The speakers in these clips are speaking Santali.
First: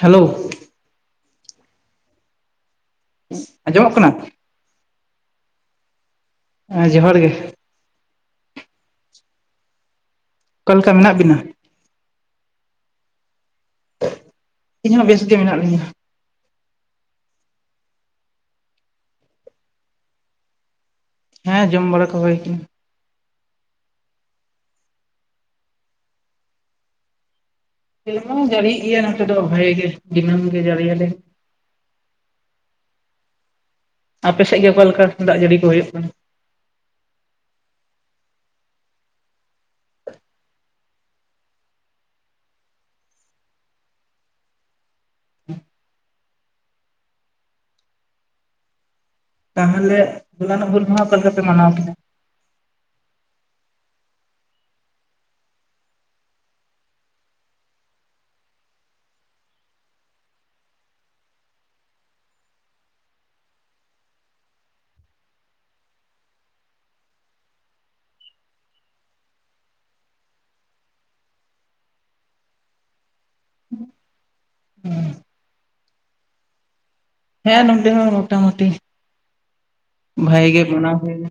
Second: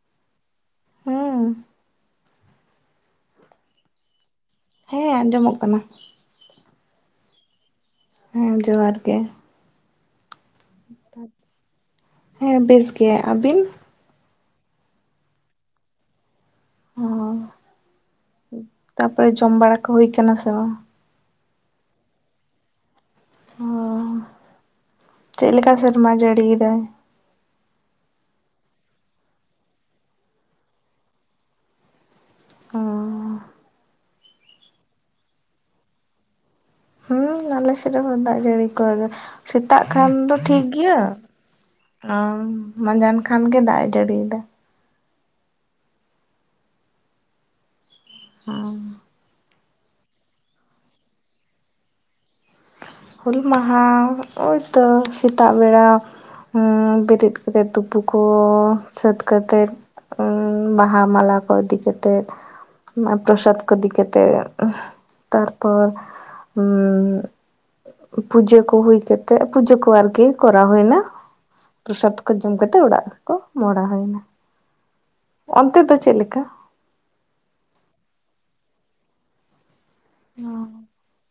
ᱦᱮᱞᱳ ᱦᱮᱸ ᱟᱸᱡᱚᱢᱚᱜ ᱠᱟᱱᱟ ᱦᱮᱸ ᱟᱸᱡᱚᱢᱚᱜ ᱠᱟᱱᱟ ᱦᱮᱸ ᱡᱚᱦᱟᱨ ᱜᱮ ᱦᱮᱸ ᱡᱚᱦᱟᱨ ᱜᱮ ᱚᱠᱟ ᱞᱮᱠᱟ ᱢᱮᱱᱟᱜ ᱵᱤᱱᱟ ᱦᱮᱸ ᱵᱮᱥ ᱜᱮ ᱟᱹᱵᱤᱱ ᱤᱧ ᱦᱚᱸ ᱵᱮᱥ ᱜᱮ ᱢᱮᱱᱟᱜ ᱞᱤᱧᱟᱹ ᱚ ᱛᱟᱨᱯᱚᱨᱮ ᱡᱚᱢ ᱵᱟᱲᱟ ᱠᱚ ᱦᱩᱭ ᱠᱟᱱᱟ ᱥᱮ ᱵᱟᱝ ᱦᱮᱸ ᱡᱚᱢ ᱵᱟᱲᱟ ᱠᱚ ᱦᱩᱭᱠᱟᱱᱟ ᱚ ᱪᱮᱫ ᱞᱮᱠᱟ ᱥᱮᱨᱢᱟ ᱡᱟᱹᱲᱤᱭᱮᱫᱟᱭ ᱥᱮᱨᱢᱟ ᱡᱟᱹᱲᱤ ᱭᱮ ᱜᱮᱭᱟ ᱱᱚᱛᱮ ᱫᱚ ᱵᱷᱟᱜᱤ ᱜᱮ ᱫᱤᱱᱟᱹᱢ ᱜᱮ ᱡᱟᱹᱲᱤᱭ ᱟᱞᱮ ᱚ ᱟᱯᱮ ᱥᱮᱫ ᱜᱮ ᱚᱠᱟ ᱞᱮᱠᱟ ᱫᱟᱜ ᱡᱟᱹᱲᱤ ᱠᱚ ᱦᱩᱭᱩᱜ ᱠᱟᱱᱟ [unintelligible] ᱟᱞᱮ ᱥᱮᱫ ᱨᱮᱦᱚᱸ ᱫᱟᱜ ᱡᱟᱹᱲᱤ ᱠᱚ ᱫᱚ ᱥᱮᱛᱟᱜ ᱠᱷᱟᱱ ᱫᱚ ᱴᱷᱤᱠ ᱜᱤᱭᱟ [unintelligible] ᱢᱟᱡᱟᱱ ᱠᱷᱟᱱ ᱜᱮ ᱫᱟᱜ ᱮ ᱡᱟᱹᱲᱤᱭᱫᱟ [unintelligible] [unintelligible] ᱛᱟᱦᱟᱞᱮ ᱦᱩᱞᱟᱱ ᱚᱜ ᱦᱩᱞ ᱢᱟᱸᱦᱟ ᱚᱠᱟ ᱞᱮᱠᱟᱯᱮ ᱢᱟᱱᱟᱣ ᱠᱤᱫᱟ ᱦᱩᱞ ᱢᱟᱦᱟ ᱳᱭᱛᱚ ᱥᱮᱛᱟᱜ ᱵᱮᱲᱟ ᱦᱩᱸ ᱵᱮᱨᱮᱫ ᱠᱟᱛᱮᱫ ᱛᱩᱯᱩ ᱠᱚ ᱥᱟᱹᱛ ᱠᱟᱛᱮᱫ [unintelligible] ᱵᱟᱦᱟ ᱢᱟᱞᱟ ᱠᱚ ᱤᱫᱤ ᱠᱟᱛᱮᱛ [unintelligible] ᱯᱨᱚᱥᱟᱫᱽ ᱠᱚ ᱤᱫᱤ ᱠᱟᱛᱮᱛ [unintelligible] ᱛᱟᱨ ᱯᱚᱨ [unintelligible] ᱯᱩᱡᱟᱹ ᱠᱚ ᱦᱩᱭ ᱠᱟᱛᱮᱜ ᱯᱩᱡᱟᱹ ᱠᱚ ᱟᱨᱠᱤ ᱠᱚᱨᱟᱣ ᱦᱚᱭᱱᱟ ᱯᱨᱚᱥᱟᱫ ᱠᱚ ᱡᱚᱢ ᱠᱟᱛᱮᱫ ᱚᱲᱟᱜ ᱠᱚ ᱢᱚᱰᱟ ᱦᱚᱭ ᱱᱟ ᱚᱱᱛᱮ ᱫᱚ ᱪᱮᱪ ᱞᱮᱠᱟ ᱦᱮᱸ ᱱᱚᱰᱮ ᱦᱚᱸ ᱢᱳᱴᱟᱢᱚᱴᱤ ᱵᱷᱟᱭ ᱜᱮ ᱢᱟᱱᱟᱣ ᱦᱮᱸ ᱦᱚᱭ ᱱᱟ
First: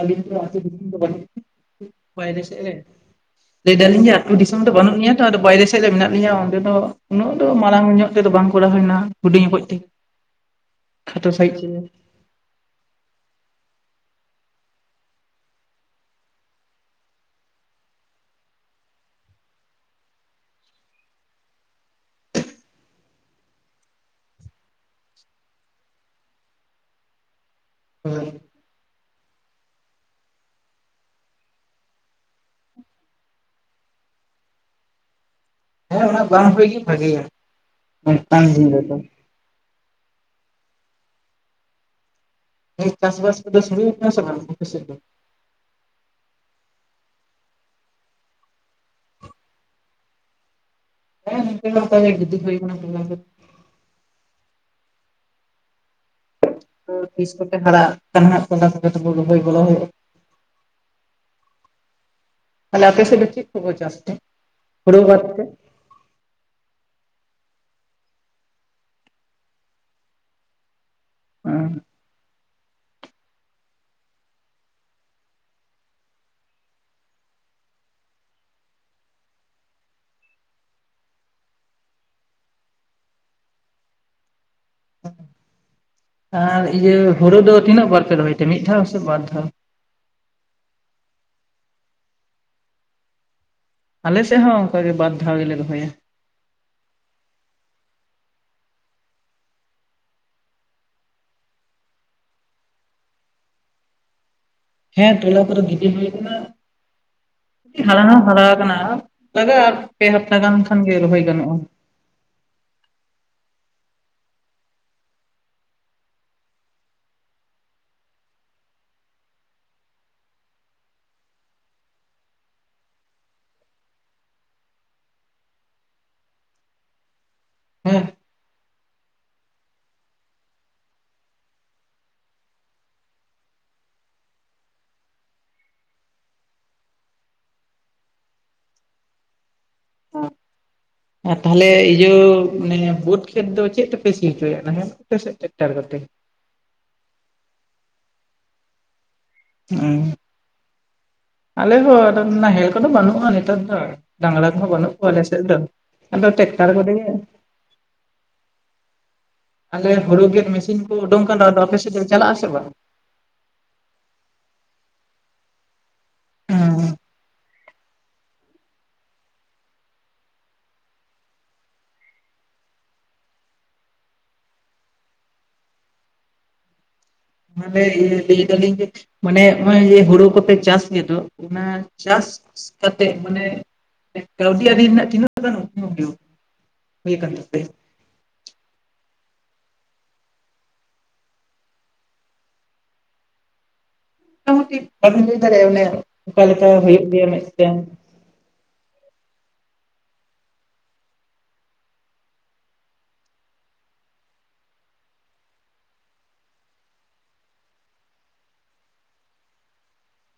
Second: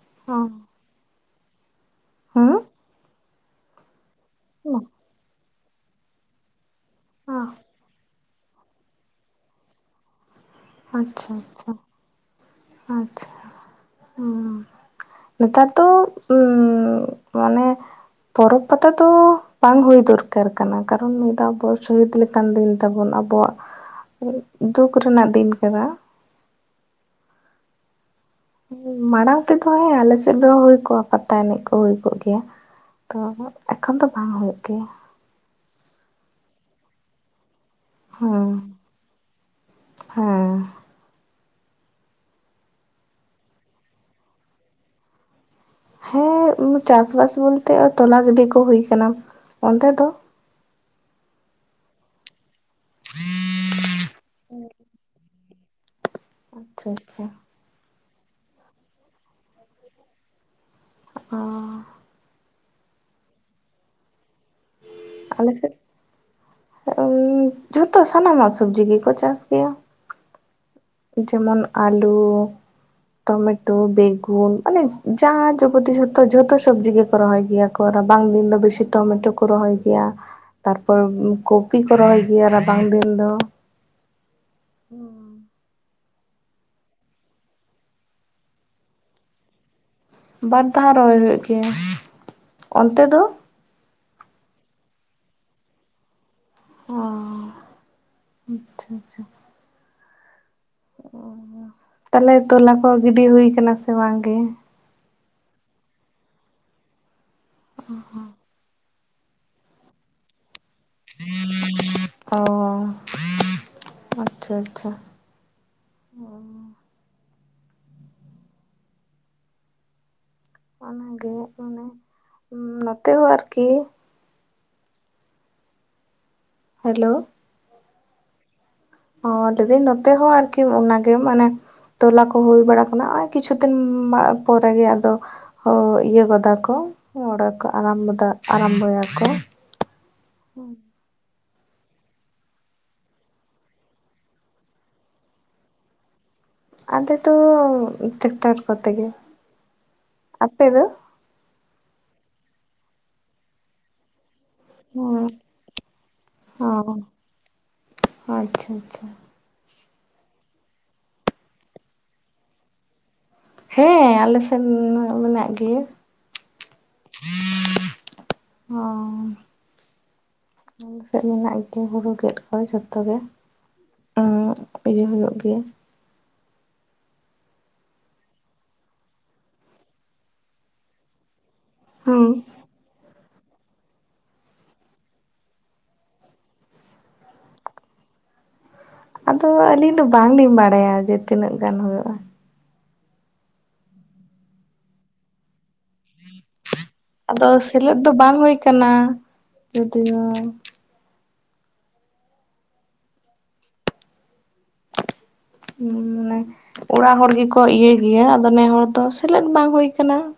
ᱟᱞᱤᱧ ᱫᱚ ᱟᱛᱳ ᱫᱤᱥᱚᱢ ᱫᱚ ᱵᱟᱱᱩᱜ [inaudible] ᱵᱟᱭᱨᱮ ᱥᱮᱫ ᱨᱮ ᱞᱮᱹᱭ ᱫᱟᱞᱤᱧ ᱟᱭᱜ ᱟᱹᱛᱩ ᱫᱤᱥᱚᱢ ᱫᱚ ᱵᱟᱹᱱᱩᱜ ᱱᱤᱧᱟᱜ ᱛᱚ ᱟᱫᱚ ᱵᱟᱭᱨᱮ ᱥᱮᱫ ᱨᱮ ᱢᱮᱱᱟᱜ ᱞᱤᱧᱭᱟ ᱚᱸᱰᱮ ᱫᱚ ᱩᱱᱟᱹᱜ ᱫᱚ ᱢᱟᱲᱟᱝ ᱧᱚᱜ᱿ ᱛᱮᱫᱚ ᱵᱟᱝ ᱠᱚᱨᱟᱣ ᱦᱚᱭᱱᱟ ᱦᱩᱰᱤᱧ ᱠᱚᱡ ᱛᱮ [inaudible] ᱠᱷᱟᱴᱚ ᱟᱪᱷᱟ ᱥᱟᱺᱦᱤᱡ ᱟᱪᱷᱟ ᱛᱮᱜᱮ ᱟᱪᱷᱟ ᱦᱩᱸ ᱱᱮᱛᱟᱨ ᱫᱚ ᱩᱸ ᱢᱟᱱᱮ ᱯᱚᱨᱚᱵᱽ ᱯᱟᱛᱟ ᱫᱚ ᱵᱟᱝ ᱦᱳᱭ ᱫᱩᱨᱠᱟᱨ ᱠᱟᱱᱟ ᱠᱟᱨᱚᱱ ᱢᱤᱫ ᱫᱟᱣ ᱵᱚᱭᱮᱥ ᱦᱩᱭ ᱤᱫᱤ ᱞᱮᱠᱟᱱ ᱫᱤᱱ ᱛᱟᱵᱚᱱᱟ ᱟᱵᱚᱣᱟᱜ ᱫᱩᱠ ᱨᱮᱱᱟᱜ ᱫᱤᱱ ᱠᱟᱱᱟ ᱦᱳᱭ ᱢᱟᱲᱟᱝ ᱛᱮᱫᱚ ᱦᱮᱸ ᱟᱞᱮ ᱥᱮᱫ ᱨᱮᱦᱚᱸ ᱦᱳᱭ ᱠᱚᱜᱼᱟ ᱯᱟᱛᱟ ᱮᱱᱮᱡ ᱠᱚ ᱦᱳᱭ ᱠᱚᱜ ᱜᱮᱭᱟ ᱛᱚ ᱮᱠᱷᱚᱱ ᱫᱚ ᱵᱟᱝ ᱦᱳᱭᱩᱜ ᱜᱮᱭᱟ ᱦᱮᱸ ᱚᱱᱟ ᱵᱟᱝ ᱦᱳᱭ ᱜᱮ ᱵᱷᱟᱜᱮᱭᱟ ᱚᱱᱠᱟᱱ ᱦᱮᱸ ᱫᱤᱱ ᱨᱮᱫᱚ ᱦᱮᱸ ᱱᱤᱛ ᱪᱟᱥᱵᱟᱥ ᱠᱚᱫᱚ ᱥᱩᱨᱩ ᱠᱟᱱᱟ ᱥᱮ ᱵᱟᱝ ᱟᱯᱮ ᱥᱮᱫ ᱫᱚ ᱦᱮᱸ ᱩᱸ ᱪᱟᱥᱵᱟᱥ ᱵᱚᱞᱛᱮ ᱛᱚᱞᱟ ᱜᱤᱰᱤ ᱠᱚ ᱦᱩᱭ ᱠᱟᱱᱟ ᱚᱸᱰᱮ ᱫᱚ ᱦᱮᱸ ᱱᱚᱱᱛᱮ ᱫᱚ ᱚᱱᱠᱟ ᱜᱮ ᱜᱤᱛᱤᱡ ᱦᱳᱭ ᱠᱟᱱᱟ [unintelligible] ᱟᱪᱪᱷᱟ ᱟᱪᱪᱷᱟ ᱛᱤᱥ ᱠᱚᱛᱮ ᱦᱟᱨᱟᱜ ᱠᱟᱱᱟᱦᱟᱜ ᱛᱚᱞᱟ ᱠᱚᱛᱮ ᱛᱚᱵᱚᱭ ᱨᱚᱦᱚᱭ ᱜᱚᱲᱚ ᱦᱳᱭᱳᱜᱼᱟ [inaudible] ᱚ ᱛᱟᱞᱮ ᱯᱮ ᱥᱮ ᱫᱚ ᱪᱮᱜ ᱠᱚ ᱠᱚ ᱪᱟᱥ ᱛᱮ ᱦᱩᱲᱩ ᱵᱟᱫ ᱛᱮ ᱟᱞᱮ ᱥᱮᱫ ᱚᱝᱻ ᱡᱷᱚᱛᱚ ᱥᱟᱱᱟᱢᱟᱜ ᱥᱚᱵᱡᱤ ᱜᱮᱠᱚ ᱪᱟᱥ ᱜᱮᱭᱟ᱾ ᱡᱮᱢᱚᱱ ᱟᱞᱩ, [unintelligible] ᱴᱚᱢᱮᱴᱳ, ᱵᱮᱜᱩᱱ ᱟᱱᱤᱡ ᱡᱟᱦᱟ ᱡᱚᱵᱚᱛᱤ ᱡᱷᱚᱛᱚ ᱡᱷᱚᱛᱚ ᱥᱚᱵᱡᱤ ᱜᱮᱠᱚ ᱨᱚᱦᱚᱭ ᱜᱮᱭᱟ ᱠᱚ᱾ ᱨᱟᱵᱟᱝ ᱫᱤᱱ ᱫᱚ ᱵᱮᱥᱤ ᱴᱚᱢᱮᱴᱳ ᱠᱚ ᱨᱚᱦᱚᱭ ᱜᱮᱭᱟ ᱛᱟᱨᱯᱚᱨ ᱠᱚᱯᱤ ᱠᱚ ᱨᱚᱦᱚᱭ ᱜᱮᱭᱟ ᱨᱟᱵᱟᱝ ᱫᱤᱱ ᱫᱚ᱾ ᱫᱚ ᱦᱩᱸ ᱟᱨ ᱤᱭᱟᱹ ᱦᱳᱲᱳ ᱫᱚ ᱛᱤᱱᱟᱹᱜ ᱵᱟᱨ ᱯᱮ ᱨᱚᱦᱚᱭ ᱛᱮ ᱢᱤᱫ ᱫᱷᱟᱣ ᱥᱮ ᱵᱟᱨ ᱫᱷᱟᱣ? ᱵᱟᱨ ᱫᱷᱟ ᱨᱚᱦᱚᱭ ᱦᱳᱭᱳᱜ ᱜᱮᱭᱟ᱾ ᱚᱱᱛᱮ ᱫᱚ? ᱟᱞᱮ ᱥᱮᱫ ᱦᱚᱸ ᱚᱱᱠᱟ ᱜᱮ ᱵᱟᱫ ᱫᱷᱟᱣ ᱜᱮᱞᱮ ᱨᱚᱦᱚᱭᱟ᱾ ᱚ ᱟᱪᱪᱷᱟ ᱟᱪᱷᱟ ᱚ ᱛᱟᱞᱮ ᱛᱚᱞᱟ ᱠᱚ ᱜᱤᱰᱤ ᱦᱩᱭ ᱠᱟᱱᱟ ᱥᱮ ᱵᱟᱝ ᱜᱮ? ᱦᱮᱸ ᱛᱚᱞᱟ ᱠᱚᱨᱮ ᱜᱤᱰᱤ ᱦᱩᱭ ᱠᱟᱱᱟ ᱛᱤᱱ ᱦᱟᱨᱟᱱᱟ ᱦᱟᱨᱟ ᱠᱟᱱᱟ ᱟᱨ ᱞᱟᱜᱟᱛ ᱯᱮ ᱦᱟᱯᱛᱟ ᱜᱟᱱ ᱠᱷᱟᱱ ᱜᱮ ᱨᱚᱦᱚᱭ ᱜᱟᱱᱚᱜᱼᱟ ᱾ ᱚ ᱟᱪᱪᱷᱟ ᱟᱪᱪᱷᱟ ᱚ ᱚᱱᱟᱜᱮ ᱚᱱᱮ ᱱᱚᱛᱮ ᱦᱚᱸ ᱟᱨᱠᱤ ᱦᱮᱞᱳ ᱾ ᱦᱮᱸ ᱚ ᱞᱟᱹᱭ ᱫᱤᱱ ᱱᱚᱛᱮ ᱦᱚᱸ ᱟᱨᱠᱤ ᱚᱱᱟᱜᱮ ᱢᱟᱱᱮ ᱾ ᱛᱚᱞᱟ ᱠᱚ ᱦᱩᱭ ᱵᱟᱲᱟ ᱠᱟᱱᱟ ᱱᱚᱜᱼᱚᱭ ᱠᱤᱪᱷᱩ ᱫᱤᱱ ᱯᱚᱨᱮ ᱜᱮ ᱟᱫᱚ ᱤᱭᱟᱹ ᱜᱚᱫᱟ ᱠᱚ ᱾ ᱚ ᱫᱚ ᱱᱚᱰᱮ ᱠᱚ ᱟᱨᱢᱵᱚᱵ ᱟᱵᱳ ᱾ ᱟᱨ ᱛᱟᱦᱞᱮ ᱛᱳ ᱵᱳᱴ ᱠᱷᱮᱛ ᱫᱚ ᱪᱮᱫ ᱛᱮᱯᱮ ᱥᱤ ᱦᱚᱪᱚᱭᱟ ᱱᱟᱦᱮᱞ ᱠᱚᱛᱮ ᱥᱮᱫ ᱴᱮᱠᱴᱟᱨ ᱠᱮᱛᱮ? ᱟᱞᱮ ᱫᱚ ᱴᱮᱠᱴᱟᱨ ᱠᱚᱛᱮ ᱜᱮ᱾ ᱦᱩᱸ ᱟᱯᱮ ᱫᱚ? ᱟᱞᱮ ᱦᱳ ᱟᱫᱚ ᱱᱟᱦᱮᱞ ᱠᱚᱫᱚ ᱵᱟᱹᱱᱩᱜ -ᱟ ᱟᱫᱚᱛ ᱫᱚ ᱾ ᱰᱟᱝᱨᱟ ᱠᱚᱦᱚᱸ ᱵᱟᱹᱱᱩᱜ ᱚ ᱠᱚᱣᱟ ᱟᱞᱮ ᱥᱮᱫ ᱫᱚ ᱟᱫᱚ ᱴᱮᱠᱴᱟᱨ ᱠᱚᱨᱮ ᱜᱮ ᱾ ᱟᱪᱪᱷᱟ ᱟᱪᱪᱷᱟ ᱾ ᱟᱞᱮ ᱦᱩᱲᱩ ᱜᱮᱫ ᱢᱮᱥᱤᱱ ᱠᱚ ᱩᱰᱩᱠ ᱠᱟᱱᱟ ᱟᱫᱚ ᱟᱯᱮ ᱥᱮᱫ ᱫᱚ ᱪᱟᱞᱟᱜ -ᱟ ᱥᱮ ᱵᱟᱝ? ᱦᱮᱸ ᱟᱞᱮ ᱥᱮᱱ ᱢᱮᱱᱟᱜ ᱜᱮᱭᱟ ᱾ ᱦᱮᱸ ᱾ ᱚ ᱾ ᱟᱞᱮ ᱥᱮᱫ ᱢᱮᱱᱟᱜ ᱜᱮᱭᱟ ᱦᱩᱲᱩ ᱠᱮᱫ ᱠᱚᱣᱟ ᱡᱚᱛᱚ ᱜᱮ ᱾ ᱚ ᱤᱭᱟᱹ ᱦᱩᱭᱩᱜ ᱜᱮᱭᱟ ᱾ ᱱᱚᱰᱮ ᱤᱭᱟᱹ ᱢᱟᱱᱮ ᱞᱟᱹᱭ ᱫᱟᱞᱤᱧ ᱡᱮ ᱢᱟᱱᱮ ᱱᱚᱜᱚᱭ ᱦᱩᱲᱩ ᱠᱚᱯᱮ ᱪᱟᱥ ᱜᱮᱫᱚ ᱾ ᱚᱱᱟ ᱦᱮᱸ ᱪᱟᱥ ᱠᱟᱛᱮ ᱢᱟᱱᱮ ᱠᱟᱹᱣᱰᱤ ᱟᱹᱨᱤ ᱨᱮᱱᱟᱜ ᱛᱤᱱᱟᱹᱜ ᱜᱟᱱᱩᱜ? ᱦᱩᱭ ᱟᱠᱟᱱ ᱛᱟᱯᱮᱭᱟ ᱾ ᱟᱫᱚ ᱟᱹᱞᱤᱧ ᱫᱚ ᱵᱟᱝᱞᱤᱧ ᱵᱟᱲᱟᱭᱟ ᱡᱮ ᱛᱤᱱᱟᱹᱜ ᱜᱟᱱ ᱦᱩᱭᱩᱜᱼᱟ ᱾ ᱟᱢ ᱴᱤᱠ ᱮᱢ ᱞᱟᱹᱭ ᱫᱟᱨᱮ ᱤᱧᱟᱹ ᱟᱫᱚ ᱥᱮᱞᱮᱫ ᱫᱚ ᱵᱟᱝ ᱦᱩᱭ ᱠᱟᱱᱟ ᱠᱤᱱᱛᱩ ᱾ ᱦᱮ ᱢᱟᱱᱮ ᱚᱲᱟᱜ ᱦᱚᱲ ᱜᱮᱠᱚ ᱤᱭᱟᱹ ᱜᱮᱭᱟ ᱟᱫᱚ ᱱᱮ ᱦᱚᱲ ᱫᱚ ᱥᱮᱞᱮᱫ ᱵᱟᱝ ᱦᱩᱭ ᱠᱟᱱᱟ ᱾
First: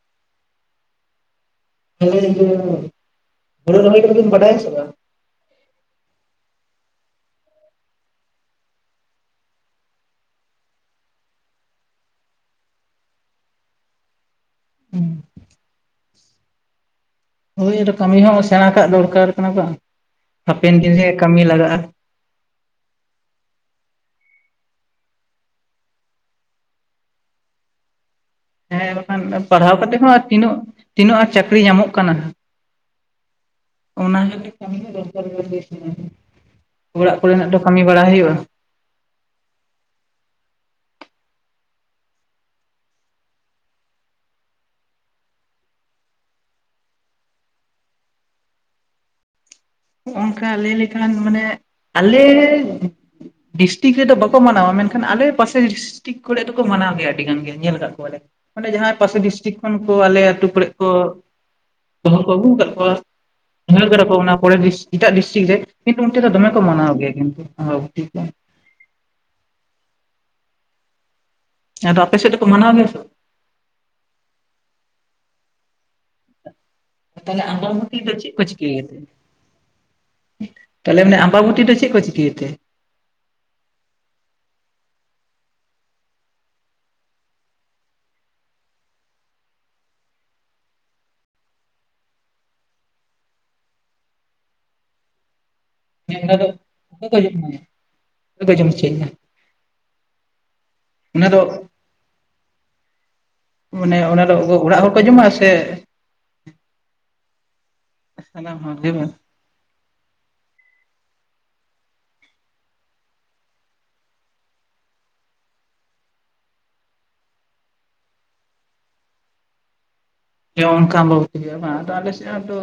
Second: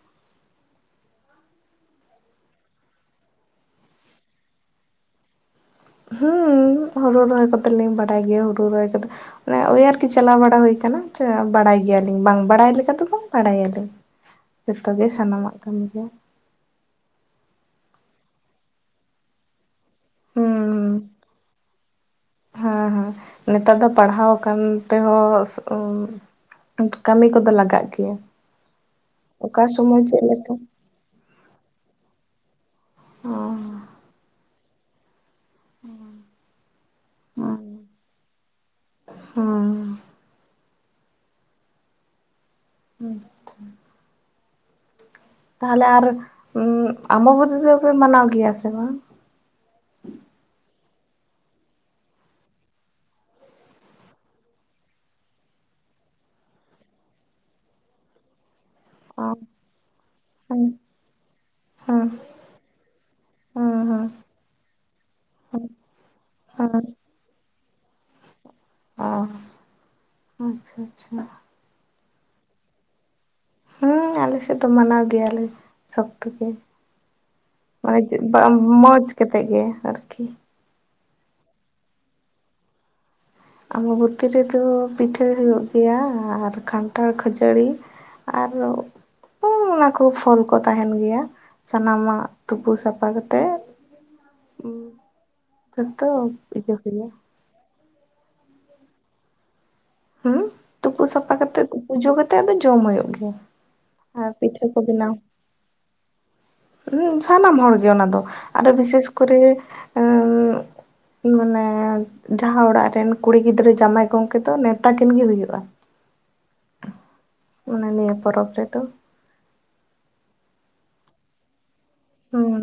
ᱦᱮ ᱢᱟᱱᱮ ᱦᱩᱲᱩ ᱨᱚᱦᱚᱭᱟ ᱠᱚᱫᱚ ᱫᱚᱢ ᱵᱟᱹᱭ ᱵᱟᱰᱟᱭᱟ ᱥᱮ ᱵᱟᱝ? ᱦᱮᱸ ᱾ ᱦᱩᱲᱩ ᱨᱚᱦᱚᱭ ᱠᱚᱫᱚ ᱞᱤᱧ ᱵᱟᱰᱟᱭ ᱜᱮᱭᱟ ᱦᱩᱲᱩ ᱨᱚᱦᱚᱭ ᱠᱚᱫᱚ ᱳᱭ ᱟᱨᱠᱤ ᱪᱟᱞᱟᱣ ᱵᱟᱲᱟ ᱦᱩᱭ ᱟᱠᱟᱱᱟ ᱵᱟᱲᱟᱭ ᱾ ᱵᱟᱲᱟᱭ ᱜᱮᱭᱟᱞᱤᱧ ᱵᱟᱝ ᱵᱟᱲᱟᱭ ᱜᱮᱭᱟ ᱫᱚ ᱵᱟᱝ ᱵᱟᱲᱟᱭᱟ ᱞᱤᱧ ᱾ ᱡᱚᱛᱚ ᱜᱮ ᱥᱟᱱᱟᱢᱟᱜ ᱠᱟᱹᱢᱤ ᱜᱮ ᱾ ᱠᱟᱹᱢᱤ ᱦᱚᱸ ᱥᱮᱬᱟ ᱠᱟᱜ ᱫᱚᱨᱠᱟᱨ ᱠᱟᱱᱟ ᱵᱟᱝ ᱾ ᱦᱩᱸ ᱦᱟᱯᱮᱱ ᱫᱤᱱ ᱨᱮ ᱠᱟᱹᱢᱤ ᱞᱟᱜᱟᱜᱼᱟ ᱾ ᱦᱮᱸ ᱦᱮᱸ ᱱᱮᱛᱟᱨ ᱫᱚ ᱯᱟᱲᱦᱟᱣ ᱟᱠᱟᱱ ᱛᱮᱦᱚᱸ ᱠᱟᱹᱢᱤ ᱠᱚᱫᱚ ᱞᱟᱜᱟᱜ ᱜᱮᱭᱟ ᱾ ᱦᱮᱸ ᱵᱟᱠᱷᱟᱱ ᱯᱟᱲᱦᱟᱣ ᱠᱟᱛᱮ ᱮᱫ ᱦᱚᱸ ᱛᱤᱱᱟᱹᱜ ᱛᱤᱱᱟᱹᱜ ᱪᱟᱹᱠᱨᱤ ᱧᱟᱢᱚᱜ ᱠᱟᱱᱟ ᱚ ᱚᱱᱟ ᱜᱮᱛᱮ ᱠᱟᱹᱢᱤ ᱨᱮ ᱞᱟᱜᱟᱜ-ᱟ ᱚᱲᱟᱜ ᱠᱚᱨᱮᱱᱟᱜ ᱫᱚ ᱠᱟᱹᱢᱤ ᱦᱩᱸ ᱵᱟᱲᱟ ᱦᱩᱭᱩᱜᱼᱟ [inaudible] ᱦᱩᱸ ᱦᱩᱸ ᱛᱟᱦᱚᱞᱮ ᱟᱨ ᱩᱢ ᱟᱢᱟᱛᱚᱛᱤ ᱫᱚᱯᱮ ᱢᱟᱱᱟᱣ ᱜᱮᱭᱟ ᱥᱮ ᱵᱟᱝ ᱦᱚᱸᱜᱼ ᱱᱚᱝᱠᱟ ᱞᱟᱹᱭ ᱞᱮᱠᱷᱟᱱ ᱢᱟᱱᱮ ᱟᱞᱮ ᱰᱤᱥᱴᱤᱠ ᱨᱮᱫᱚ ᱵᱟᱵᱚ ᱢᱟᱱᱟᱣ ᱜᱮᱭᱟ ᱢᱮᱱᱠᱷᱟᱱ ᱟᱞᱮ ᱯᱟᱥᱮ ᱰᱤᱥᱴᱤᱠ ᱠᱚᱨᱮ ᱫᱚᱠᱚ ᱢᱟᱱᱟᱣ ᱜᱮᱭᱟ ᱟᱹᱰᱤ ᱜᱟᱱ ᱜᱮ ᱧᱮᱞ ᱠᱟᱜ ᱠᱚᱣᱟ ᱞᱮ ᱚᱸᱰᱮ ᱡᱟᱦᱟᱸ ᱯᱟᱥᱮ ᱰᱤᱥᱴᱤᱠ ᱠᱷᱚᱱ ᱠᱚ ᱟᱞᱮ ᱟᱹᱛᱩ ᱦᱮᱸ ᱠᱚᱨᱮ ᱠᱚ ᱦᱮᱸ ᱵᱟᱦᱩ ᱠᱚ ᱟᱹᱜᱩ ᱟᱠᱟᱫ ᱦᱮᱸ ᱦᱮᱸ ᱠᱚᱣᱟ [inaudible] ᱯᱚᱨᱮ ᱮᱴᱟᱜ ᱰᱤᱥᱴᱤᱠ ᱨᱮ ᱠᱤᱱᱛᱩ ᱚᱲᱛᱮᱫᱚ ᱫᱚᱢᱮ ᱠᱚ ᱦᱮᱸ ᱢᱟᱱᱟᱣ ᱜᱮᱭᱟ ᱠᱚ ᱟᱢᱵᱚᱛᱤ ᱠᱚ [inaudible] ᱚ ᱟᱪᱪᱷᱟ ᱟᱪᱪᱷᱟ ᱟᱫᱚ ᱟᱯᱮ ᱥᱮᱫ ᱫᱚᱠᱚ ᱢᱟᱱᱟᱣ ᱜᱮᱭᱟ ᱥᱮ ᱦᱮᱸ ᱟᱞᱮ ᱥᱮᱫ ᱫᱚ ᱢᱟᱱᱟᱣ ᱜᱮᱭᱟᱞᱮ ᱥᱚᱠᱛᱚ ᱜᱮ ᱵᱟᱝ ᱛᱟᱦᱚᱞᱮ ᱟᱢᱵᱟᱵᱚᱛᱤ ᱢᱟᱱᱮ ᱫᱚ ᱪᱮᱫ ᱠᱚ ᱵᱟᱝ ᱪᱤᱠᱟᱹᱭ ᱜᱮᱛᱮ ᱢᱚᱡᱽ ᱠᱟᱛᱮ ᱜᱮ ᱟᱨᱠᱤ ᱛᱟᱦᱚᱞᱮ ᱢᱟᱱᱮ ᱟᱢᱵᱟᱵᱩᱛᱤ ᱫᱚ ᱪᱮᱫ ᱠᱚ ᱪᱤᱠᱟᱹᱭᱛᱮ ᱟᱢᱵᱟ ᱵᱷᱩᱛᱤ ᱨᱮᱫᱚ ᱯᱤᱴᱷᱟᱹ ᱦᱩᱭᱩᱜ ᱜᱮᱭᱟ ᱟᱨ ᱠᱟᱱᱴᱷᱟᱲ ᱠᱷᱟᱹᱡᱟᱹᱲᱤ ᱟᱨ ᱚᱱᱟ ᱠᱚ ᱯᱷᱚᱞ ᱠᱚ ᱛᱟᱦᱮᱱ ᱜᱮᱭᱟ ᱥᱟᱱᱟᱢᱟᱜ ᱛᱩᱯᱩ ᱥᱟᱯᱷᱟ ᱠᱟᱛᱮᱜ ᱦᱸ [unintelligible] ᱦᱮᱸ ᱫᱚ ᱚᱠᱚ ᱠᱚ ᱡᱚᱢ ᱚᱠᱚ ᱠᱚ ᱡᱚᱢ ᱦᱚᱪᱚ ᱢᱮᱭᱟ ᱦᱮᱸ ᱛᱩᱯᱩ ᱥᱟᱯᱷᱟ ᱠᱟᱛᱮᱜ ᱛᱩᱯᱩ ᱡᱚ ᱠᱟᱛᱮᱜ ᱟᱫᱚ ᱡᱚᱢ ᱦᱩᱭᱩᱜ ᱜᱮᱭᱟ ᱢᱟᱱᱮ ᱟᱨ ᱚᱱᱟᱫᱚ ᱯᱤᱴᱷᱟᱹ ᱚᱲᱟᱜ ᱦᱚᱲ ᱠᱚ ᱡᱚᱢᱟᱼᱟ ᱥᱮ ᱦᱮᱸ ᱥᱟᱱᱟᱢ ᱦᱚᱲᱜᱮ ᱚᱱᱟ ᱫᱚ ᱥᱟᱱᱟᱢ ᱟᱨ ᱦᱚᱲ ᱜᱮ ᱵᱤᱥᱮᱥ ᱵᱟᱝ ᱠᱚᱨᱮ ᱢᱟᱱᱮ ᱡᱟᱦᱟᱸ ᱚᱲᱟᱜ ᱨᱮᱱ ᱠᱩᱲᱤ ᱜᱤᱫᱽᱨᱟᱹ ᱡᱟᱶᱟᱭ ᱜᱚᱢᱠᱮᱛ ᱫᱚ ᱱᱮᱶᱛᱟ ᱠᱤᱱ ᱜᱮ ᱦᱩᱭᱩᱜᱼᱟ ᱢᱟᱱᱮ ᱱᱤᱭᱟᱹ ᱯᱚᱨᱚᱵᱽ ᱨᱮᱫᱚ ᱡᱮ ᱚᱱᱠᱟ ᱟᱢᱵᱟᱵᱩᱛᱤ ᱦᱳᱭᱳᱜ-ᱟ ᱵᱟᱝ ᱟᱞᱮᱥᱮᱫ ᱦᱚᱸ ᱛᱚ ᱦᱩᱸ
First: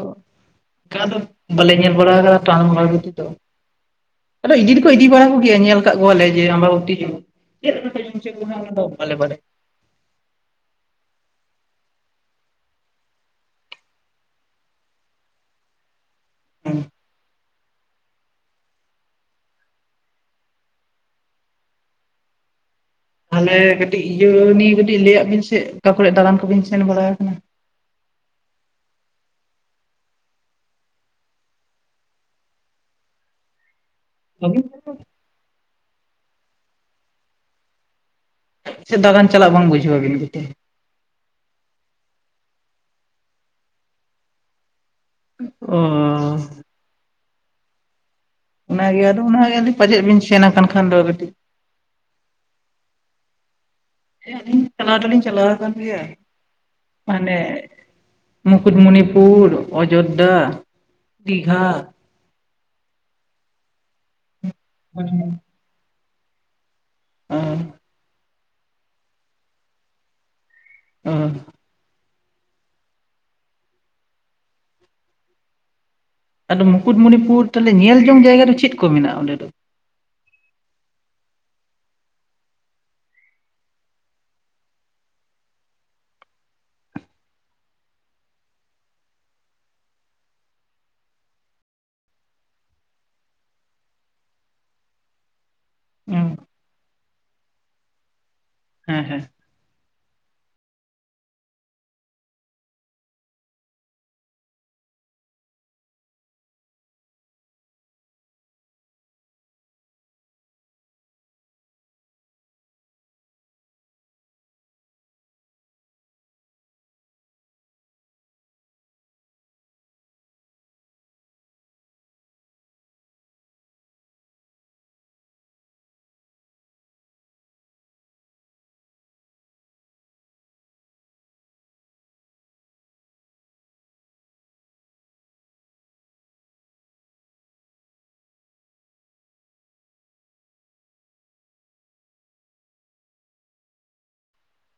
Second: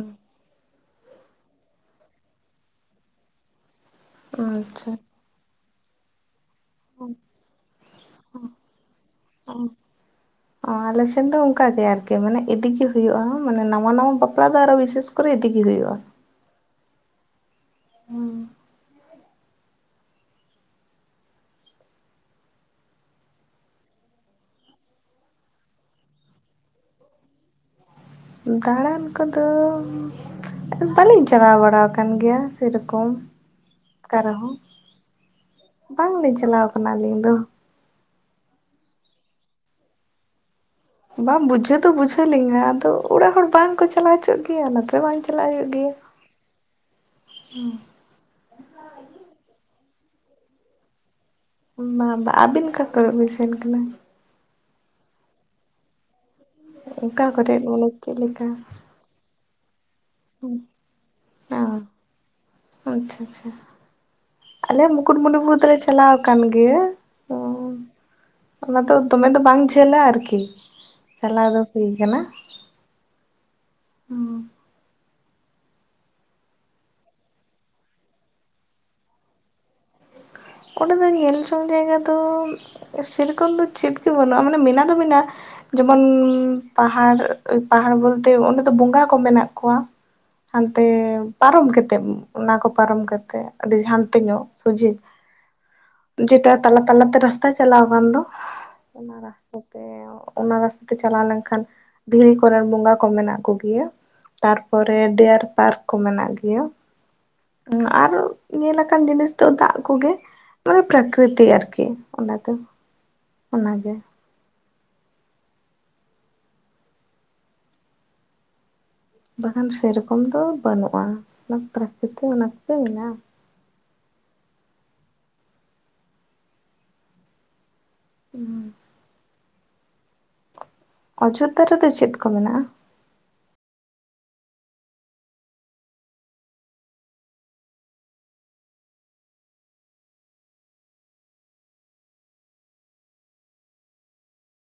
ᱚᱱᱠᱟ ᱫᱚ ᱵᱟᱞᱮ ᱧᱮᱞ ᱵᱟᱲᱟ ᱠᱟᱫᱟ ᱴᱟᱱ [unintelligible] ᱠᱚ ᱵᱟᱲ ᱜ ᱫᱚ ᱟᱫᱚ ᱤᱫᱤ ᱫᱚᱠᱚ ᱟᱪᱪᱷᱟ ᱤᱫᱤ ᱵᱟᱲᱟ ᱠᱚᱜᱮᱭᱟ ᱧᱮᱞ ᱠᱟᱫ ᱠᱚᱣᱟᱞᱮ ᱩᱛᱤ ᱡ [inaudible] ᱟᱞᱮᱴᱮᱱ ᱫᱚ ᱚᱱᱠ ᱜᱮ ᱟᱨᱠᱤ ᱢᱟᱱᱮ ᱤᱫᱤᱜᱮ ᱦᱩᱭᱩᱜᱼᱟ ᱢᱟᱱᱮ ᱱᱟᱣᱟ ᱱᱟᱣᱟ ᱵᱟᱯᱞᱟ ᱫᱚ ᱟᱨᱚ ᱵᱤᱥᱮᱥ ᱠᱚᱨᱮ ᱤᱫᱤᱜᱮ ᱦᱩᱭᱩᱜᱼᱟ ᱦᱮᱸ ᱦᱮᱸ ᱛᱟᱦᱚᱞᱮ ᱠᱟᱹᱴᱤᱡ ᱤᱭᱟᱹ ᱱᱤᱭ ᱠᱟᱹᱴᱤᱡ ᱞᱟᱹ ᱟᱫ ᱵᱤᱱ ᱥᱮ ᱚᱠᱟ ᱠᱚᱨᱮ ᱫᱟᱬᱟᱱ ᱠᱚᱵᱤᱱ ᱥᱮᱱ ᱵᱟᱲᱟ ᱠᱟᱱᱟ ᱫᱟᱬᱟᱱ ᱠᱚᱫᱚ ᱵᱟᱹᱞᱤᱧ ᱪᱟᱞᱟᱣ ᱵᱟᱲᱟ ᱟᱠᱟᱱ ᱜᱮᱭᱟ ᱥᱮᱨᱚᱠᱚᱢ ᱚᱠᱟ ᱨᱮᱦᱚᱸ [inaudible] ᱵᱟᱝᱞᱤᱧ ᱪᱟᱞᱟᱣ ᱠᱟᱱᱟ ᱟᱞᱤᱧ ᱫᱚ ᱥᱮ ᱫᱟᱬᱟᱱ ᱪᱟᱞᱟᱜ ᱵᱟᱝ ᱵᱩᱡᱷᱟᱹᱣ ᱵᱤᱱ ᱜᱮᱛᱮ ᱵᱟᱝ ᱵᱩᱡᱷᱟᱹᱣ ᱫᱚ ᱵᱩᱡᱷᱟᱹᱣ ᱞᱤᱧᱟᱹ ᱟᱫᱚ ᱚᱲᱟᱜ ᱦᱚᱲ ᱵᱟᱝᱠᱚ ᱪᱟᱞᱟᱣ ᱦᱚᱪᱚᱜ ᱜᱮᱭᱟ ᱚᱱᱟᱛᱮ ᱵᱟᱝ ᱪᱟᱞᱟᱜ ᱦᱩᱭᱩᱜ ᱚᱻ ᱜᱮᱭᱟ ᱦᱩᱸ ᱚᱱᱟᱜᱮ ᱟᱫᱚ ᱚᱱᱟᱜᱮ ᱯᱟᱪᱮᱫ ᱵᱮᱱ ᱥᱮᱱ ᱟᱠᱟᱱ ᱠᱷᱟᱱ ᱫᱚ ᱠᱟᱹᱴᱤᱡ ᱵᱟᱝ ᱵᱟᱝ ᱟᱹᱵᱤᱱ ᱚᱠᱟ ᱠᱚᱨᱮᱜ ᱵᱤᱱ ᱥᱮᱱ ᱠᱟᱱᱟ ᱦᱮᱸ ᱟᱹᱞᱤᱧ ᱪᱟᱞᱟᱣ ᱫᱚ ᱞᱤᱧ ᱪᱟᱞᱟᱣ ᱟᱠᱟᱱ ᱜᱮᱭᱟ ᱚᱠᱟ ᱢᱟᱱᱮ ᱠᱚᱨᱮ ᱢᱟᱱᱮ ᱪᱮᱫ ᱞᱮᱠᱟ ᱢᱩᱠᱩᱴᱢᱩᱱᱤᱯᱩᱨ ᱚ ᱚᱡᱳᱫᱽᱫᱷᱟ ᱫᱤᱜᱷᱟ ᱟᱪᱪᱷᱟ ᱟᱪᱪᱷᱟ ᱟᱞᱮ ᱢᱩᱠᱩᱴᱢᱩᱱᱤᱯᱩᱨ ᱫᱚᱞᱮ ᱪᱟᱞᱟᱣ ᱟᱠᱟᱱ ᱜᱮᱭᱟ ᱚ ᱦ [unintelligible] ᱚᱱᱟ ᱫᱚ ᱫᱚᱢᱮ ᱫᱚ ᱵᱟᱝ ᱡᱷᱟᱹᱞᱟ ᱟᱨᱠᱤ ᱚ ᱪᱟᱞᱟᱣ ᱫᱚ ᱦᱩᱭ ᱠᱟᱱᱟ ᱦᱩᱸ ᱟᱫᱚ ᱢᱩᱠᱩᱴᱢᱚᱱᱤᱯᱩᱨ ᱛᱟᱦᱞᱮ ᱧᱮᱞ ᱡᱚᱝ ᱡᱟᱭᱜᱟ ᱫᱚ ᱪᱮᱫ ᱠᱚ ᱢᱮᱱᱟᱜᱼᱟ ᱚᱸᱰᱮ ᱫᱚ ᱚᱸᱰᱮ ᱫᱚ ᱧᱮᱞ ᱡᱚᱝ ᱡᱟᱭᱜᱟ ᱫᱚ ᱥᱮᱨᱚᱠᱚᱢ ᱫᱚ ᱪᱮᱫ ᱜᱮ ᱵᱟᱹᱱᱩᱜᱼᱟ ᱢᱟᱱᱮ ᱢᱮᱱᱟᱜ ᱫᱚ ᱢᱮᱱᱟᱜᱼᱟ ᱡᱮᱢᱚᱱ ᱯᱟᱦᱟᱲ ᱯᱟᱦᱟᱲ ᱵᱚᱞᱛᱮ ᱚᱸᱰᱮ ᱫᱚ ᱵᱚᱸᱜᱟ ᱠᱚ ᱢᱮᱱᱟᱜ ᱠᱚᱣᱟ ᱦᱟᱱᱛᱮ ᱯᱟᱨᱚᱢ ᱠᱟᱛᱮᱫ ᱚᱱᱟ ᱠᱚ ᱯᱟᱨᱚᱢ ᱠᱟᱛᱮᱴᱮᱫ ᱟᱹᱰᱤ ᱦᱟᱱᱛᱮ ᱧᱚᱜ ᱥᱚᱡᱷᱮ ᱡᱮᱴᱟ ᱛᱟᱞᱟ ᱛᱟᱞᱟᱛᱮ ᱨᱟᱥᱛᱟ ᱪᱟᱞᱟᱣ ᱟᱠᱟᱱ ᱫᱚ ᱦᱮᱸ ᱚᱱᱟ ᱦᱮᱸ ᱨᱟᱛᱟ ᱥᱮ ᱚᱱᱟ ᱨᱟᱥᱛᱟ ᱛᱮ ᱪᱟᱞᱟᱣ ᱞᱮᱱᱠᱷᱟᱱ ᱫᱷᱤᱨᱤ ᱠᱚᱨᱮᱱ ᱵᱚᱸᱜᱟ ᱠᱚ ᱢᱮᱱᱟᱜ ᱠᱚᱜᱮᱭᱟ ᱛᱟᱨᱯᱚᱨᱮ ᱰᱤᱭᱟᱨ ᱯᱟᱨᱠ ᱠᱚ ᱢᱮᱱᱟᱜ ᱜᱮᱭᱟ ᱟᱨ ᱧᱮᱞᱟᱠᱟᱱ ᱡᱤᱱᱤᱥ ᱫᱚ ᱫᱟᱜ ᱠᱚᱜᱮ ᱢᱟᱱᱮ ᱯᱨᱟᱠᱨᱤᱛᱤᱠ ᱟᱨᱠᱤ ᱚᱱᱟ ᱫᱚ ᱚᱱᱟᱜᱮ ᱵᱟᱠᱷᱟᱱ ᱥᱮᱨᱚᱠᱚᱢ ᱫᱚ ᱵᱟᱹᱱᱩᱜᱼᱟ ᱚᱱᱟ ᱯᱨᱟᱠᱨᱤᱛᱤᱠ ᱚᱱᱟ ᱠᱚᱜᱮ ᱢᱮᱱᱟᱜᱼᱟ ᱦᱩᱸ ᱚᱡᱳᱫᱽᱫᱷᱟ ᱨᱮᱫᱚ ᱪᱮᱫ ᱠᱚ ᱢᱮᱱᱟᱜᱼᱟ